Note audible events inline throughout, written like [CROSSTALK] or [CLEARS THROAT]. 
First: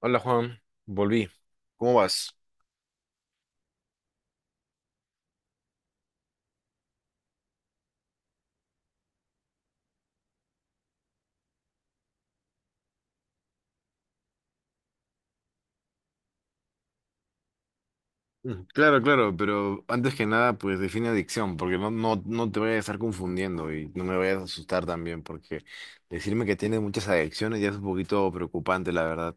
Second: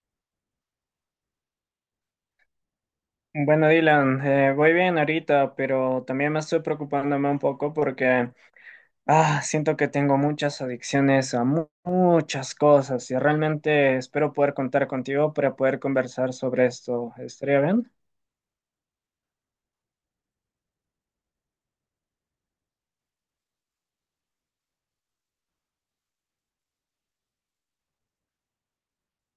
Hola Juan, volví. ¿Cómo vas? Bueno, Dylan, voy bien ahorita, pero también me estoy preocupándome un poco porque siento que tengo muchas adicciones a muchas cosas y realmente espero poder contar contigo para poder conversar sobre esto. ¿Estaría bien? Claro, claro, pero antes que nada, pues define adicción, porque no te vayas a estar confundiendo y no me vayas a asustar también, porque decirme que tienes muchas adicciones ya es un poquito preocupante, la verdad.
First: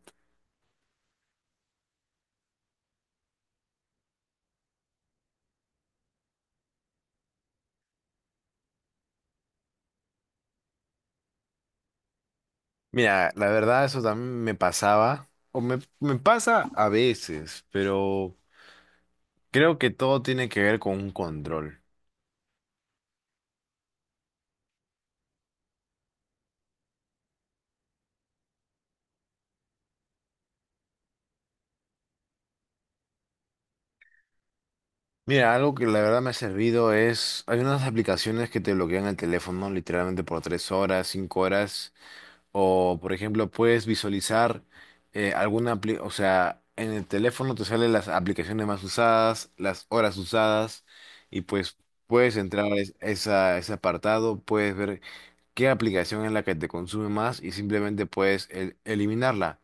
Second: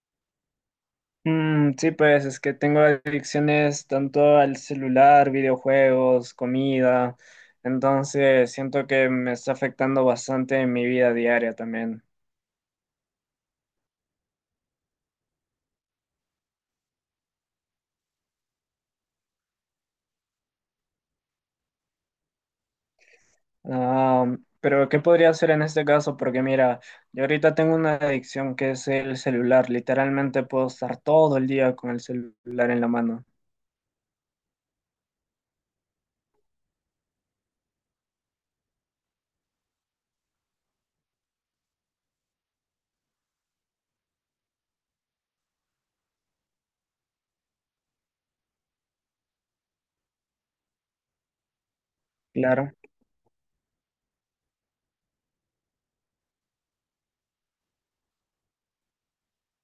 Mm, sí, pues es que tengo adicciones tanto al celular, videojuegos, comida, entonces siento que me está afectando bastante en mi vida diaria también. Mira, la verdad eso también me pasaba, o me pasa a veces, pero creo que todo tiene que ver con un control. Ah, pero ¿qué podría hacer en este caso? Porque mira, yo ahorita tengo una adicción que es el celular. Literalmente puedo estar todo el día con el celular en la mano. Mira, algo que la verdad me ha servido es, hay unas aplicaciones que te bloquean el teléfono literalmente por tres horas, cinco horas. O, por ejemplo, puedes visualizar o sea, en el teléfono te salen las aplicaciones más usadas, las horas usadas, y pues puedes entrar Claro. a ese apartado, puedes ver qué aplicación es la que te consume más y simplemente puedes eliminarla.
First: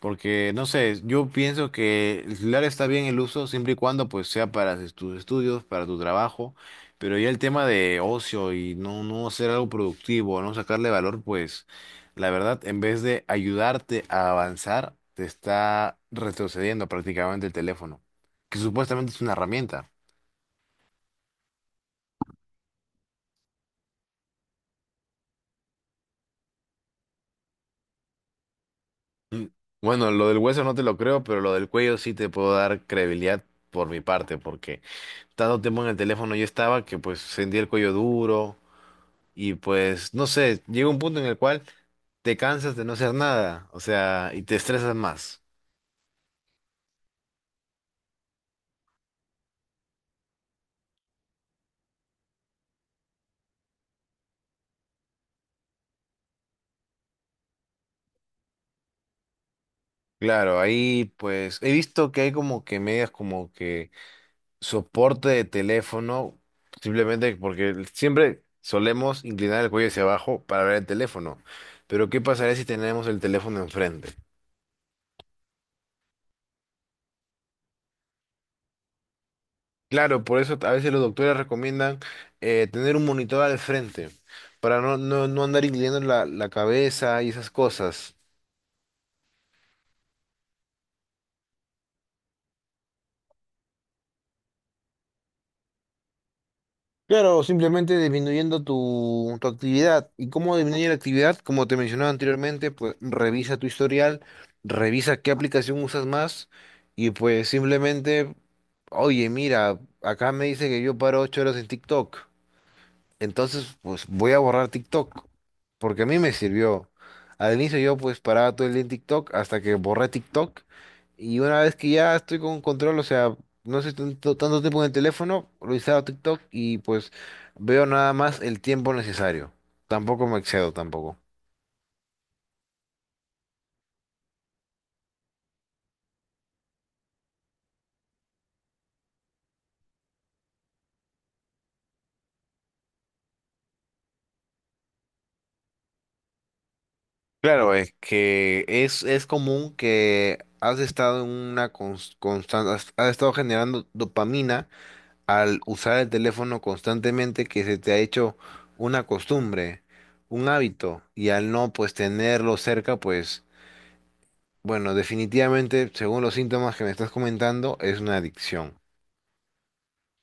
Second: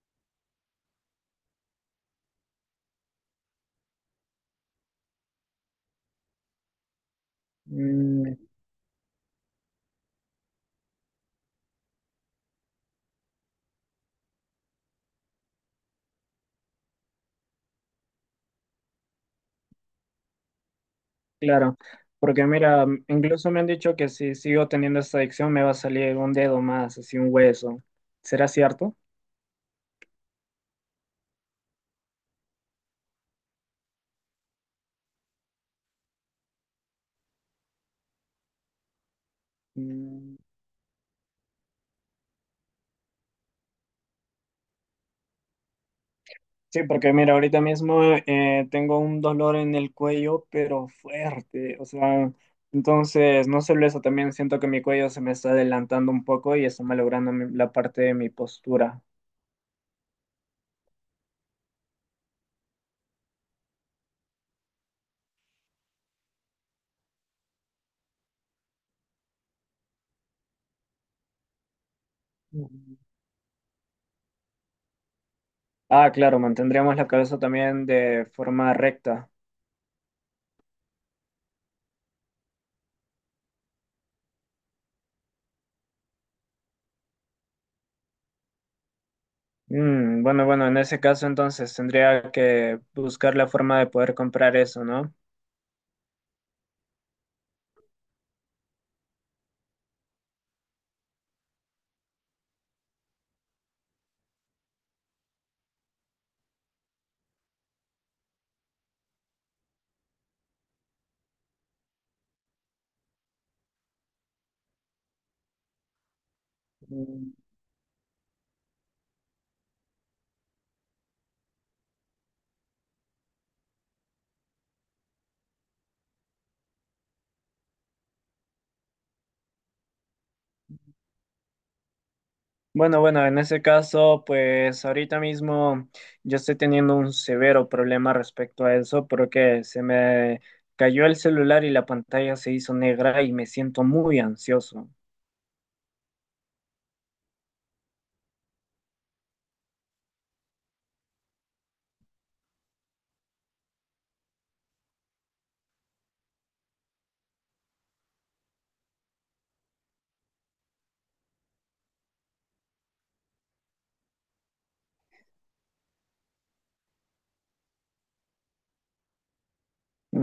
Porque, no sé, yo pienso que el celular está bien el uso siempre y cuando pues sea para tus estudios, para tu trabajo, pero ya el tema de Mm, ocio y no hacer algo productivo, no sacarle valor, pues la verdad, en vez de ayudarte a avanzar, te está retrocediendo prácticamente el teléfono, que supuestamente es una herramienta. claro. Porque mira, incluso me han dicho que si sigo teniendo esta adicción me va a salir un dedo más, así un hueso. ¿Será cierto? Bueno, lo del hueso no te lo creo, pero lo del cuello sí te puedo dar credibilidad por mi parte, porque tanto tiempo en el teléfono yo estaba que pues sentía el cuello duro. Y pues, no Mm. sé, llega un punto en el cual te cansas de no hacer nada, o sea, y te estresas más. Sí, porque mira, ahorita mismo tengo un dolor en el cuello, pero fuerte, o sea, entonces, no solo eso, también siento que mi cuello se me está adelantando un poco y está malogrando la parte de mi postura. Claro, ahí pues he visto que hay como que medias como que soporte de teléfono, simplemente porque siempre solemos inclinar el cuello hacia abajo para ver el teléfono. Pero ¿qué pasaría si Mm. tenemos el teléfono enfrente? Ah, claro, mantendríamos la cabeza también de forma recta. Claro, por eso a veces los doctores recomiendan tener un monitor al frente para no andar inclinando la cabeza y esas cosas. Mm, bueno, bueno, en ese caso entonces tendría que buscar la forma de poder comprar eso, ¿no? Claro, simplemente disminuyendo tu actividad. ¿Y cómo disminuye la actividad? Como te mencionaba anteriormente, pues revisa tu historial, revisa qué aplicación usas más y pues simplemente, oye, mira, acá me dice que yo paro ocho horas en TikTok. Entonces, pues voy a borrar TikTok, porque a mí me sirvió. Al inicio yo pues paraba todo el día en TikTok hasta que borré TikTok y una vez que ya estoy con control, o sea, no estoy tanto tiempo en el teléfono, lo instalo TikTok y pues veo nada más el tiempo necesario. Tampoco me excedo tampoco. Bueno, bueno, en ese caso, pues ahorita mismo yo estoy teniendo un severo problema respecto a eso porque se me cayó el celular y la pantalla se hizo negra y me siento muy ansioso. Claro, es que es común que has estado en una constante, has estado generando dopamina al usar el teléfono constantemente que se te ha hecho una costumbre, un hábito, y al no pues tenerlo cerca, pues bueno, definitivamente, según los síntomas que me estás comentando, es una adicción.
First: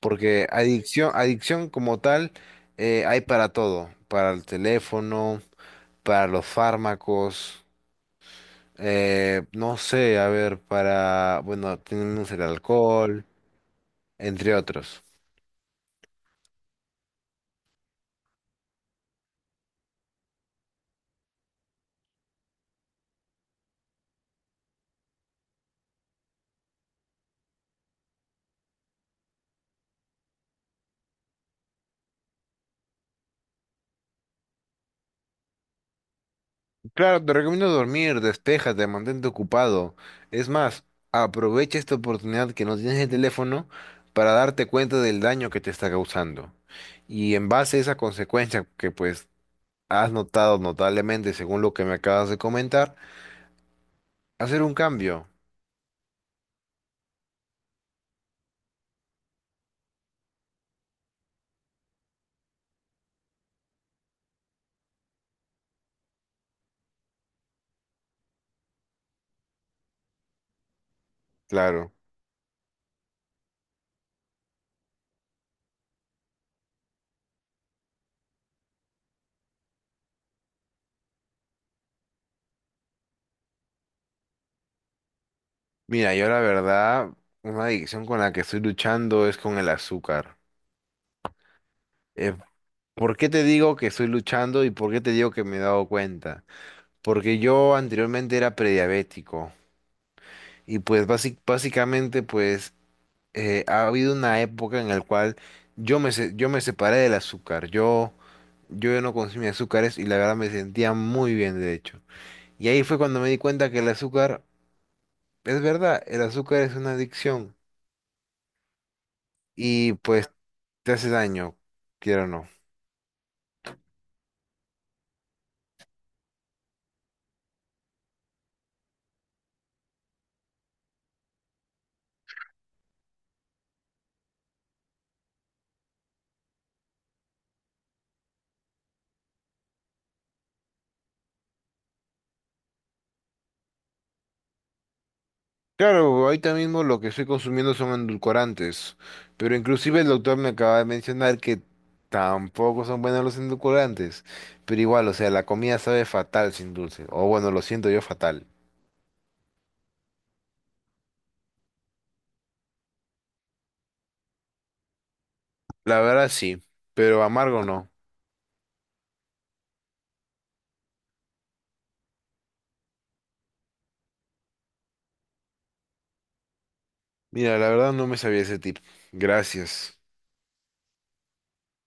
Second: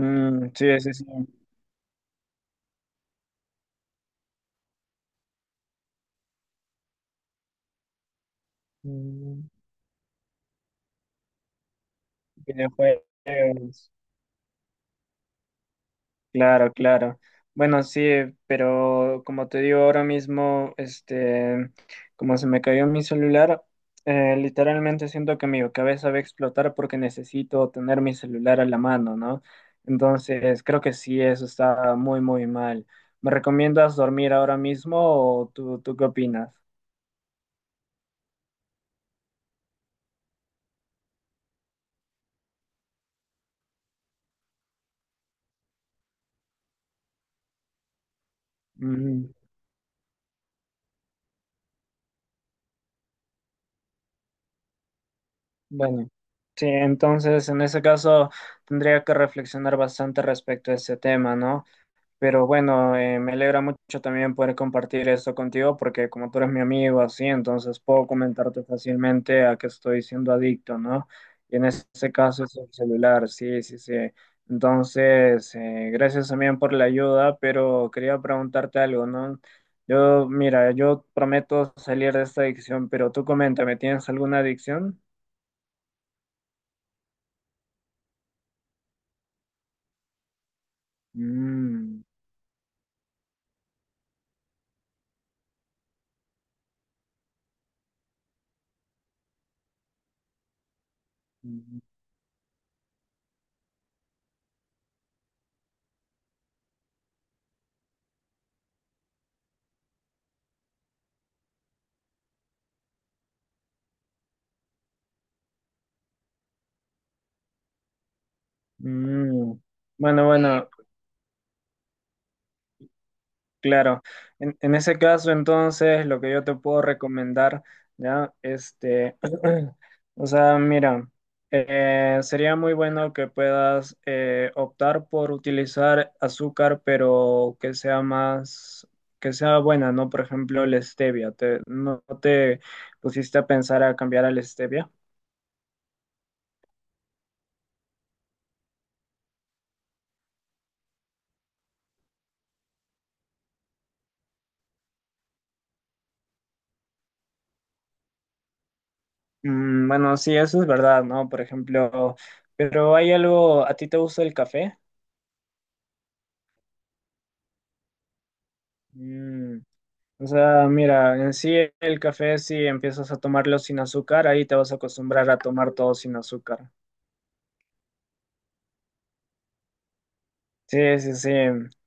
Porque sí, sí, sí. adicción, adicción como tal, hay para todo, para el teléfono, para los fármacos, Mm. no sé, a ver, para, bueno, tenemos el alcohol, Videojuegos. entre otros. Claro, claro. Bueno, sí, pero como te digo ahora mismo, este, como se me cayó mi celular, literalmente siento que mi cabeza va a explotar porque necesito tener mi celular a la mano, ¿no? Entonces, creo que sí, eso está muy, muy mal. ¿Me recomiendas dormir ahora mismo o tú qué opinas? Claro, te recomiendo dormir, despéjate, mantente ocupado. Es más, aprovecha esta oportunidad que no tienes el teléfono para darte cuenta del daño que te está causando. Y en base a esa consecuencia que pues Mm, has notado notablemente según lo que me acabas de comentar, hacer un cambio. bueno, sí, entonces en ese caso tendría que reflexionar bastante respecto a ese tema, ¿no? Pero bueno, me alegra mucho también poder compartir esto contigo porque como tú eres mi amigo así, entonces puedo comentarte fácilmente a qué estoy siendo adicto, ¿no? Y en Claro. este caso es el celular, sí, sí, sí. Entonces, gracias también por la ayuda, pero quería preguntarte algo, ¿no? Yo, mira, yo prometo salir de esta adicción, pero tú coméntame, ¿tienes alguna adicción? Mira, yo la verdad, una adicción con la que estoy luchando es con el azúcar. Mm. Eh, ¿Por qué te digo que estoy luchando y por qué te digo que me he dado cuenta? Porque yo anteriormente era prediabético. Y pues Mm. básicamente pues ha habido una época en la cual yo me, yo me separé del azúcar. Yo ya no consumía azúcares y la verdad me sentía muy bien de hecho. Y ahí fue cuando me di cuenta que el azúcar, es verdad, el azúcar es una adicción Mm. y Bueno, pues bueno. te hace daño, quiero o no. Claro, en ese caso entonces lo que yo te puedo recomendar, ¿ya? Este, [CLEARS THROAT] o sea, mira, sería muy bueno que puedas optar por utilizar azúcar, pero que sea más, que sea buena, ¿no? Por ejemplo, la stevia, ¿te, no te pusiste a pensar a cambiar a la stevia? Claro, ahorita mismo lo que estoy consumiendo son endulcorantes, pero inclusive el doctor me acaba de mencionar que tampoco son buenos los endulcorantes, pero igual, o sea, la comida sabe fatal sin dulce, o bueno, lo siento yo fatal. Mm, bueno, sí, eso es verdad, ¿no? Por ejemplo, pero hay algo, ¿a ti te gusta el café? La verdad sí, pero amargo no. Mm. O sea, mira, en sí el café, si empiezas a tomarlo sin azúcar, ahí te vas a acostumbrar a tomar todo sin azúcar. Mira, la verdad no me sabía ese tip. Gracias. Sí, sí, sí,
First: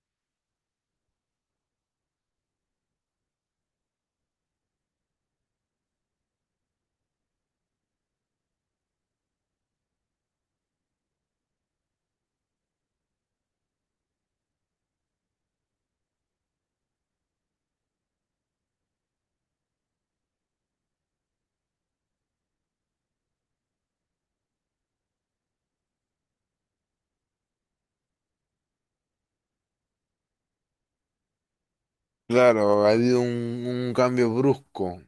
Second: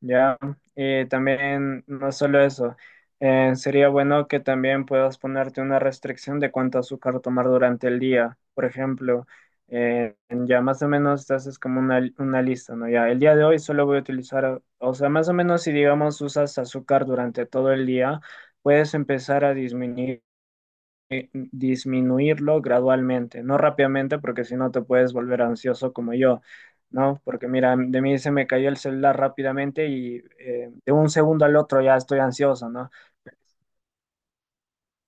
ya. Y también, no solo eso, sería bueno que también puedas ponerte una restricción de cuánto azúcar tomar durante el día. Por ejemplo, ya más o menos te haces como una lista, ¿no? Ya, el día de hoy solo voy a utilizar, o sea, más o menos si digamos usas azúcar durante todo el día, puedes empezar a disminuir disminuirlo gradualmente, no rápidamente, porque si no te puedes volver ansioso como yo, ¿no? Porque mira, de mí se me cayó el celular rápidamente y de un segundo al otro ya estoy ansioso, Claro, ¿no? ha habido un cambio brusco.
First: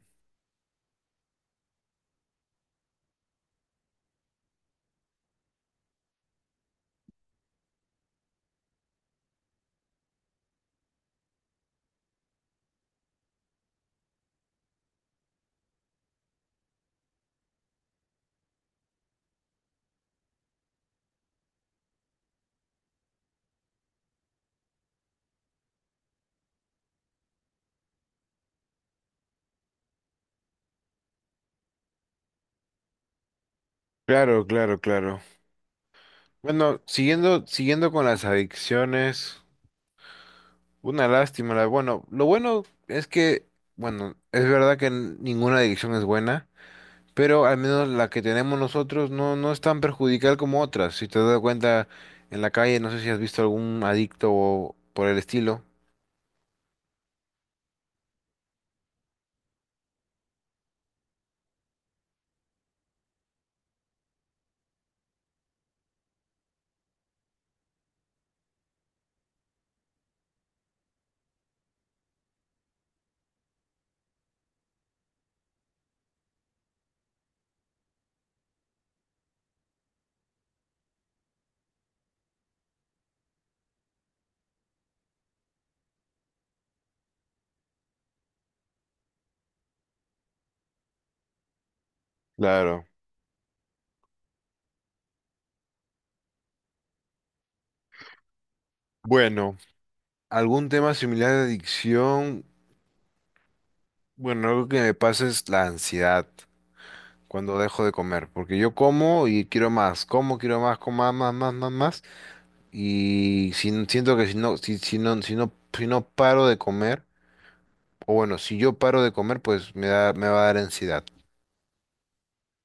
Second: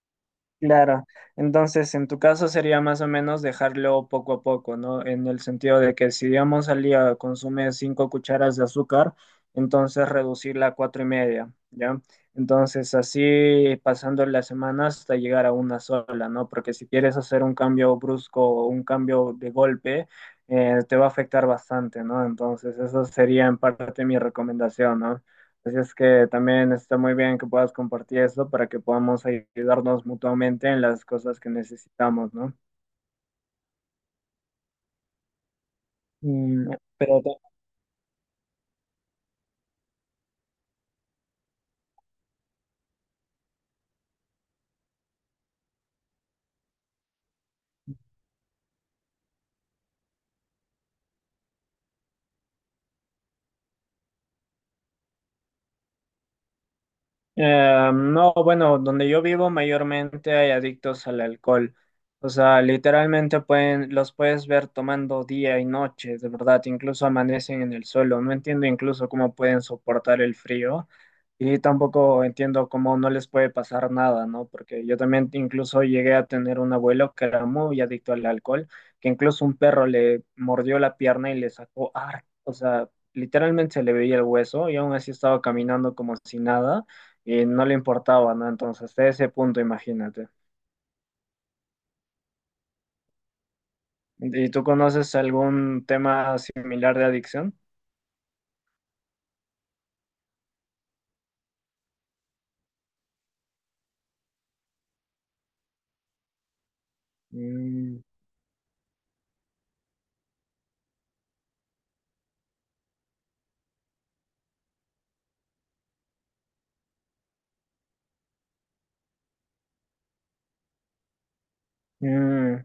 Claro, entonces en tu caso sería más o menos dejarlo poco a poco, ¿no? En el sentido de que si digamos al día consume 5 cucharas de azúcar, entonces reducirla a cuatro y media, ¿ya? Entonces así pasando la semana hasta llegar a una sola, ¿no? Porque si quieres hacer un cambio brusco o un cambio de golpe, te va a afectar bastante, ¿no? Entonces esa sería en parte mi recomendación, ¿no? Así es que también está muy bien que puedas compartir eso para que podamos ayudarnos mutuamente en las cosas que necesitamos, ¿no? Claro, claro, claro. Mm. Bueno, Pero siguiendo con las adicciones. Una lástima, la- bueno, lo bueno es que, bueno, es verdad que ninguna adicción es buena, pero al menos la que tenemos nosotros no es tan perjudicial como otras. Si te das cuenta en la calle, no sé si has visto algún adicto o por el estilo. No, bueno, donde yo vivo mayormente hay adictos al alcohol. O sea, literalmente pueden, los puedes ver tomando día y noche, de verdad, incluso amanecen en el suelo. No entiendo incluso cómo pueden soportar el frío y tampoco entiendo cómo no les puede pasar nada, ¿no? Porque yo también incluso llegué a tener un abuelo que era muy adicto al alcohol, que incluso un perro le mordió la pierna y le sacó, o sea, literalmente se le veía el hueso y aún así estaba caminando como si nada y no le importaba, ¿no? Entonces, hasta ese punto, imagínate. Claro. ¿Y tú conoces algún tema similar de adicción? Bueno, algún tema similar de adicción, bueno, algo que me pasa es la ansiedad cuando dejo de Mm. comer, porque yo como y quiero más, como más, más, más, más. Más, Y siento que si no, si no paro de comer, o bueno, si yo paro de comer, pues me da, me va a dar ansiedad. Mm.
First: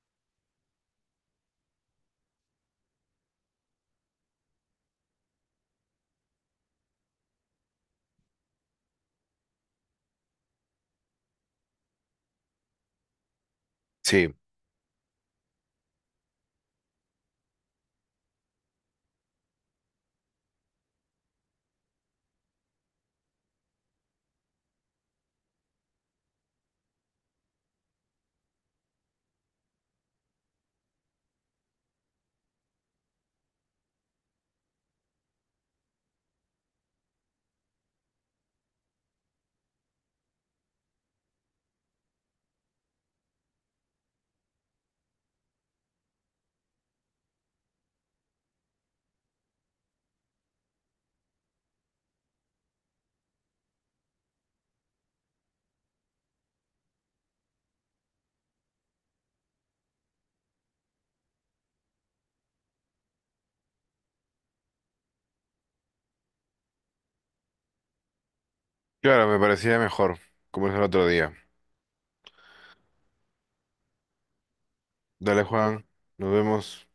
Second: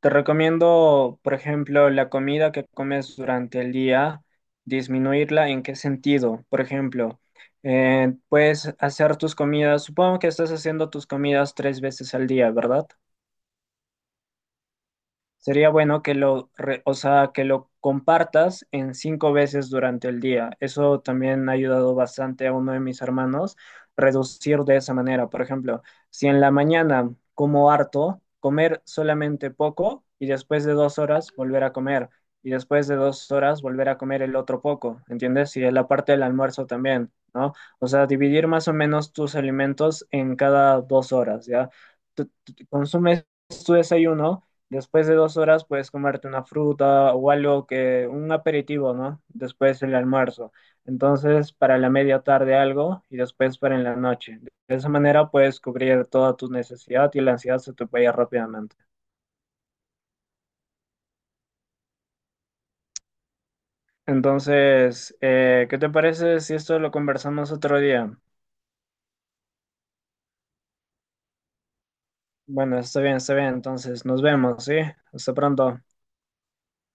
Te recomiendo, por ejemplo, la comida que comes durante el día, disminuirla. ¿En qué sentido? Por ejemplo, puedes hacer tus comidas, supongo que estás haciendo tus comidas 3 veces al día, ¿verdad? Sí, Sería bueno que lo, o sea, que lo compartas en 5 veces durante el día. Eso también ha ayudado bastante a uno de mis hermanos reducir de esa manera. Por ejemplo, si en la mañana como harto, comer solamente poco y después de 2 horas volver a comer y después de dos horas volver a comer el otro poco, ¿entiendes? Y en la parte del almuerzo también, ¿no? O sea, dividir más o menos tus alimentos en cada 2 horas, ¿ya? Consumes tu desayuno. Después de dos horas puedes comerte una fruta o algo que, un aperitivo, ¿no? Después el almuerzo. Entonces, para la media tarde algo y después para en la noche. De esa manera puedes cubrir toda tu necesidad y la ansiedad se te vaya rápidamente. Entonces, ¿qué te parece si esto lo conversamos otro día? claro, me parecía mejor, como es el otro día. Bueno, está bien, está bien. Entonces, nos vemos, ¿sí? Hasta Dale, pronto. Juan, nos vemos.